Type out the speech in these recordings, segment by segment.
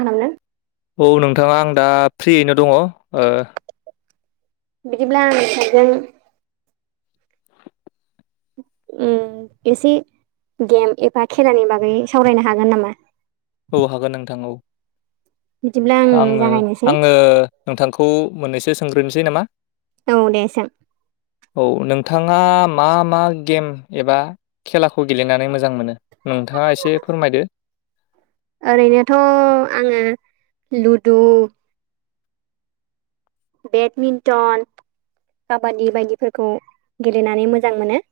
आननो औ नोंथाङा आं दा फ्रियैनो दङ बिदिब्ला आं नोंथांजों उ एसे गेम एबा खेलानि बागै सावरायनो हागोन नामा औ हागोन नोंथां औ बिदिब्ला आं आङो जागायनोसै आङो नोंथांखौ मोननैसो सोंग्रोनोसै नामा औ दे सों औ नोंथाङा मा मा गेम एबा खेलाखौ गेलेनानै मोजां मोनो नोंथाङा एसे फोरमायदो ओरैनोथ आङो लुदु बेडमिन्टन काबादि बायदिफोरखौ गेलेनानै मोजां मोनो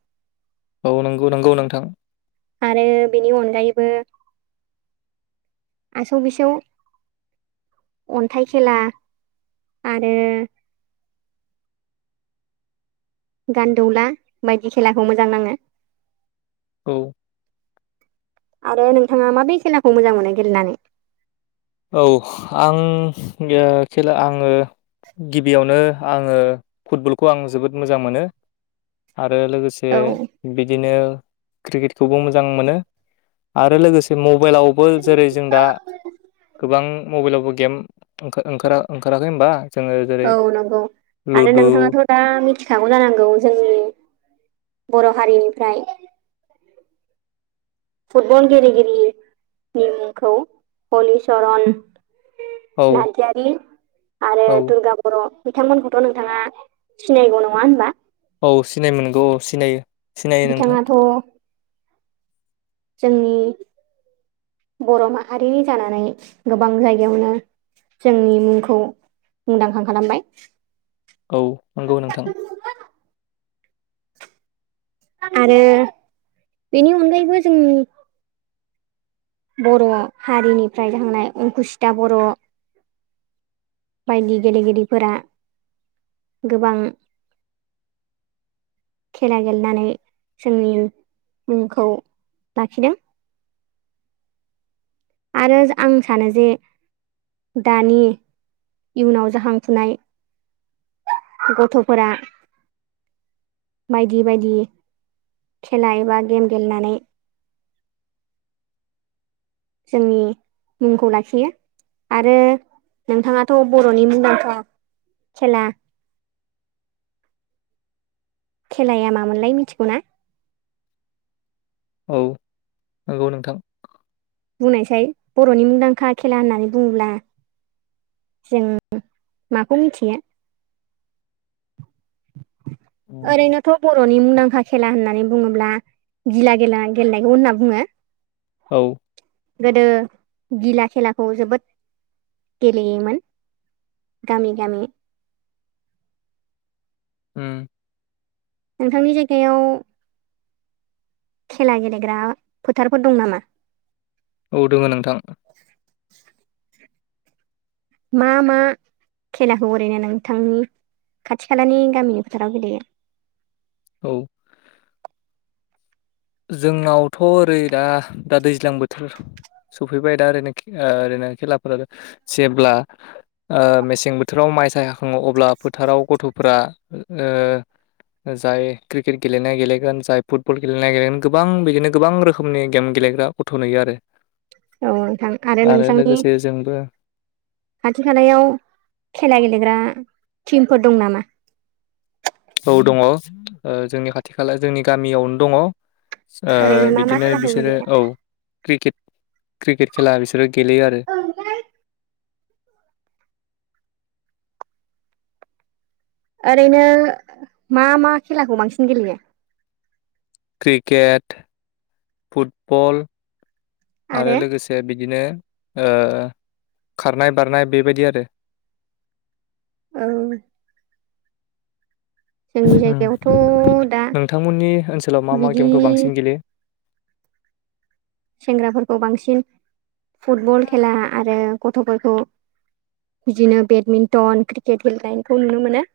औ नंगौ नंगौ नोंथां आरो बेनि अनगायैबो आसौ बिसौ अन्थाइ खेला आरो गान्दौला बायदि खेलाखौ मोजां नाङो औ आरो नोंथाङा माबे खेलाखौ मोजां मोनो गेलेनानै औ आं खेला आङो गिबियावनो आङो फुटबलखौ आं जोबोद मोजां मोनो आरो लोगोसे औ बिदिनो क्रिकेटखौबो मोजां मोनो आरो लोगोसे मब मबाइलावबो जेरै जों दा गोबां मबाइलावबो गेम ओंखार ओंखाराखै होमबा जोङो जेरै औ नंगौ आरो लुदु नोंथाङाथ' दा मिथिखागौ जानांगौ जोंनि [inaudible] बर' हारिनिफ्राय फुटबल गेलेगिरि नि मुंखौ हलिचरन औ नारजारि आरो औ दुर्गा बर' बिथांमोनखौथ' नोंथाङा सिनायगौ नङा होनबा औ सिनाय मोनगौ औ सिनायो सिनायो नोंथां बिथाङाथ' जोंनि बर' माहारिनि जानानै गोबां जायगायावनो जोंनि मुंखौ मुंदांखा खालामबाय औ नंगौ नोंथां आरो बेनि अनगायैबो जों बर' हारिनिफ्राय थांनाय अंकुसिथा बर' बायदि गेलेगिरिफोरा गोबां [inaudible] खेला गेलेनानै जोंनि मुंखौ लाखिदों आरो आं सानो जे दानि इयुनाव जाखांफुनाय गथ'फोरा बायदि बायदि खेला एबा गेम गेलेनानै [unintelligible] जोंनि मुंखौ लाखियो आरो नोंथाङाथ' बर'नि मुंदांखा खेला खेलाया मामोनलाय मिथिगौना? औ नंगौ नोंथां। बुंनायसाय बर'नि मुंदांखा खेला होननानै बुङोब्ला जों माखौ मिथियो। ओरैनोथ' बर'नि मुंदांखा खेला होननानै बुङोब्ला गिला खेला गेलेनायखौ होनना बुङो औ। गोदो गिला खेलाखौ जोबोद गेलेयोमोन। गामि गामि [inaudible] ओम नोंथांनि जायगायाव। खेला गेलेग्रा फोथारफोर दं नामा? औ दोङो नोंथां। मा मा? खेलाखौ ओरैनो नोंथांनि खाथि खालानि गामिनि फोथाराव गेलेयो? औ। जोंनावथ' ओरै दा दा दैज्लां बोथोर सफैबाय दा ओरैनो ओरैनो खेलाफोरा जेब्ला ओ मेसें बोथोराव। माइ साय हाखङो अब्ला फोथाराव गथ'फ्रा ओ। जाय क्रिकेट गेलेनाया गेलेगोन जाय फुटबल गेलेनाय गेलेगोन गोबां बिदिनो गोबां रोखोमनि गेम गेलेग्रा गथ' नुयो आरो औ नोंथां आरो नोंथांनि लोगोसे जोंबो खाथि खालायाव खेला गेलेग्रा टिमफोर दं नामा? औ दङ जोंनि खाथि खाला जोंनि गामियावनो दङ‌। ओरैनो मा मा बिदिनो खेलाखौ बिसोरो गेलेयो औ क्रिकेट क्रिकेट खेला बिसोरबो गेलेयो आरो ओरैनो मा मा खेलाखौ बांसिन गेलेयो। क्रिकेट फुटबल आरो लोगोसे बिदि बिदिनो खारनाय बारनाय बेबायदि आरो। औ। जोंनि जायगायावथ' दा नोंथांमोननि ओनसोलाव मा मा बिदि गेमखौ बांसिन गेलेयो। सेंग्राफोरखौ बांसिन फुटबल खेला आरो गथ'फोरखौ बिदिनो बेडमिन्टन क्रिकेट गेलेनायखौ नुनो मोनो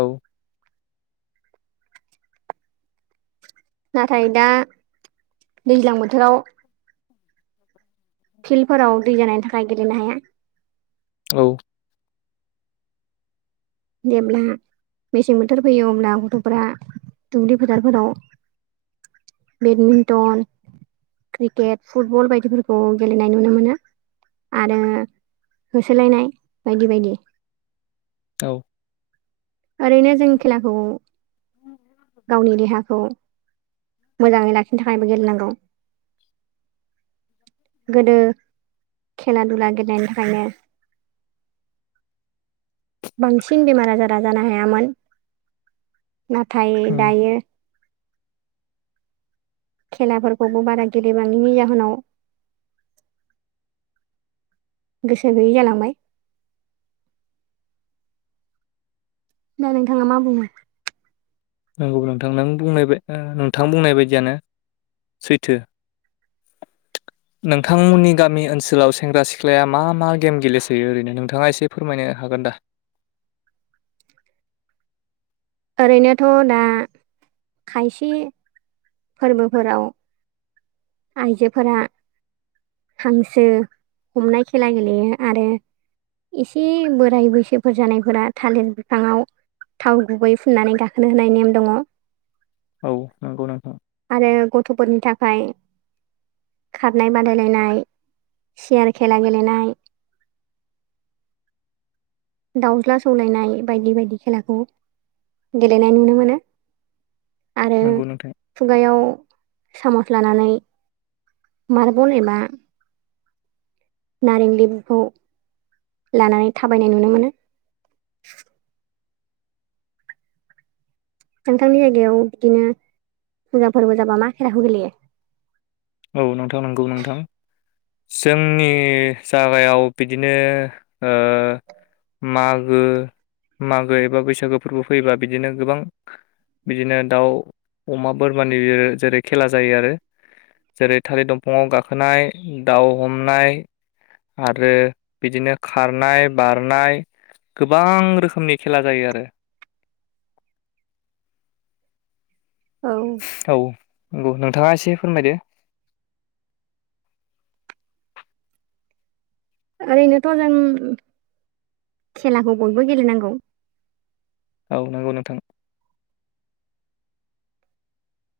औ। नाथाय दा दैज्लां बोथोराव फिल्डफोराव दै जानायनि थाखाय गेलेनो हाया। औ। [unintelligible] मेसें बोथोर फैयो अब्ला गथ'फोरा दुब्लि फोथारफोराव बेडमिन्टन क्रिकेट फुटबल बायदिफोरखौ गेलेनाय नुनो मोनो आरो होसोलायनाय बायदि बायदि औ ओरैनो जों खेलाखौ गावनि देहाखौ मोजाङै लाखिनो थाखायबो गेलेनांगौ। गोदो खेला दुला गेलेनायनि थाखायनो। [inaudible] बांसिन बेमार आजारा जानो हायामोन नाथाय उम दायो खेलाफोरखौबो बारा गेलेबांनि जाहोनाव गोसो गैयै जालांबाय दा नोंथाङा मा बुङो नंगौ नोंथां बुंनाय नोंथां बुंनाय बायदियानो सैथो नोंथांमोननि गामि ओनसोलाव सेंग्रा सिख्लाया मा मा गेम गेलेसयो ओरैनो नोंथाङा एसे फोरमायनो हाग गोनदा ओरैनोथ दा खायसे फोरबोफोराव आइजोफोरा हांसो हमनाय खेला गेलेयो आरो एसे बोराय बैसोफोर जानायफोरा थालिर बिफांङाव थाव गुबै फुननानै गाखोनो होनाय नेम दङ औ नंगौ नोंथां आरो गथ'फोरनि थाखाय खारनाय बादायलायनाय सगयार खेला गेलेनाय दाउज्ला सौलायनाय बायदि बायदि खेलाखौ गेलेनाय नुनो मोनो आरो नंगौ नोंथां खुगायाव सामस लानानै मार्बल एबा नारें लेबुखौ लानानै थाबायनाय नुनो मोनो नोंथांमोननिथिं जायगायाव बिदिनो मोजां फोरबो जाबा मा खेलाखौ गेलेयो औ नोंथां नंगौ नोंथां जोंनि जागायाव बिदिनो मागो मागो एबा बैसागो फोरबो फैयोब्लाा बिदिनो गोबां बिदिनो दाउ अमा बोरमानि जेरै खेला जायो आरो जेरै थालिर दंफाङाव गाखोनाय दाउ हमनाय आरो बिदिनो खारनाय बारनाय गोबां रोखोमनि खेला जायो आरो [inaudible] औ औ नंगौ नोंथाङा एसे फोरमायदो ओरै नोथ' जों खेलाखौ बयबो गेलेनांगौ औ नंगौ नोंथां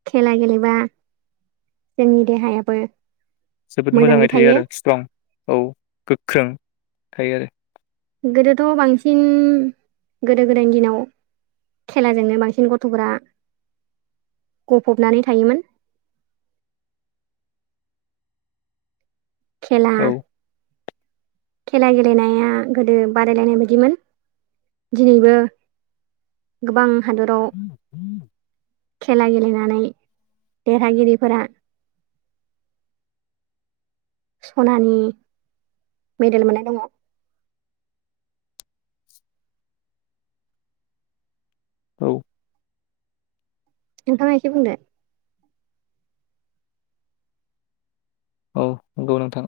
खेला गेलेबा जोंनि देहायाबो जोबोद मोजाङै थायो आरो स्ट्रं औ गोख्रों थायो आरो गोदोथ' बांसिन गोदो गोदायनि दिनाव खेलाजोंनो बांसिन गथ'फोरा गफबनानै थायोमोन [inaudible] खेला औ खेला गेलेनाया गोदो बादायलायनाय बायदिमोन दिनैबो गोबां हादराव उ उम खेला गेलेनानै देरहागिरिफोरा सनानि मेडेल मोननाय दङ औ नोंथाङा एसे बुंद औ नंगौ नोंथां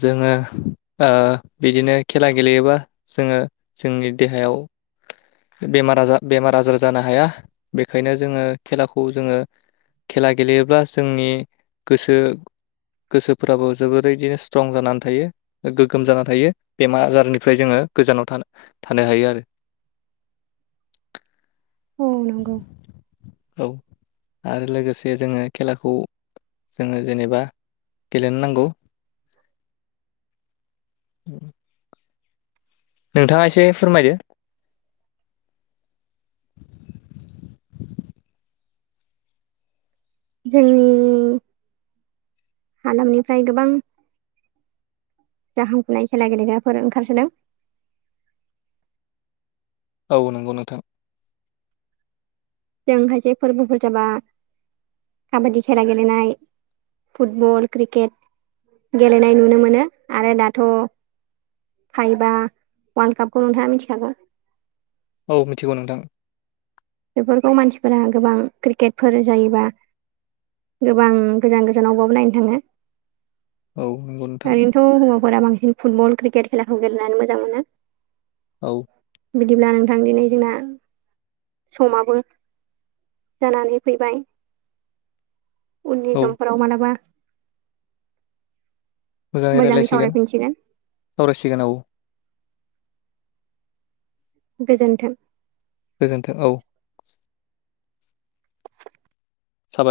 जोङो बिदिनो खेला गेलेयोबा जोङो जोंनि देहायाव [inaudible] बेमार आजार बेमार आजार जानो हाया बेखायनो जोङो खेलाखौ जोङो खेला गेलेयोब्ला जोंनि गोसो गोसोफ्राबो जोबोरैदिनो स्ट्रं जानानै थायो गोग्गोम जानानै थायो बेमार आजारनिफ्राय जोङो गोजानाव थानाय थानो हायो आरो [inaudible] औ नंगौ औ आरो लोगोसे जोङो खेलाखौ जोङो जेनेबा गेलेनो नांगौ औ नोंथाङा एसे फोरमायदो जोंनि हालामनिफ्राय गोबां जाखांफुनाय खेला गेलेग्राफोर ओंखारसोदों औ नंगौ नोंथां। जोंखायसेे फोरबोफोर जाबा काबादि खेला गेलेनाय फुटबल क्रिकेट गेलेनाय नुनो मोनो आरो दाथ' फिफा वालर कापखौ नुथाङा मिथिखागौ औ मिथिगौ नोंथां बेफोरखौ मानसिफोरा गोबां क्रिकेटफोर जायोबा गोबां गोजान गोजानावबाबो नायनो थाङो औ नंगौ नोंथां गोफोरा बांसिन फुटबल क्रिकेट खेलाखौ गेलेनानै मोजां मोनो औ बिदिब्ला नोंथां दिनै जोंना समाबो जानानै फैबाय उननि औ समफोराव मालाबा मोजाङै रायज्लायसिगोन सावरायसिगोन आ गोजोन्थों गोजोन्थों औ साबायखर।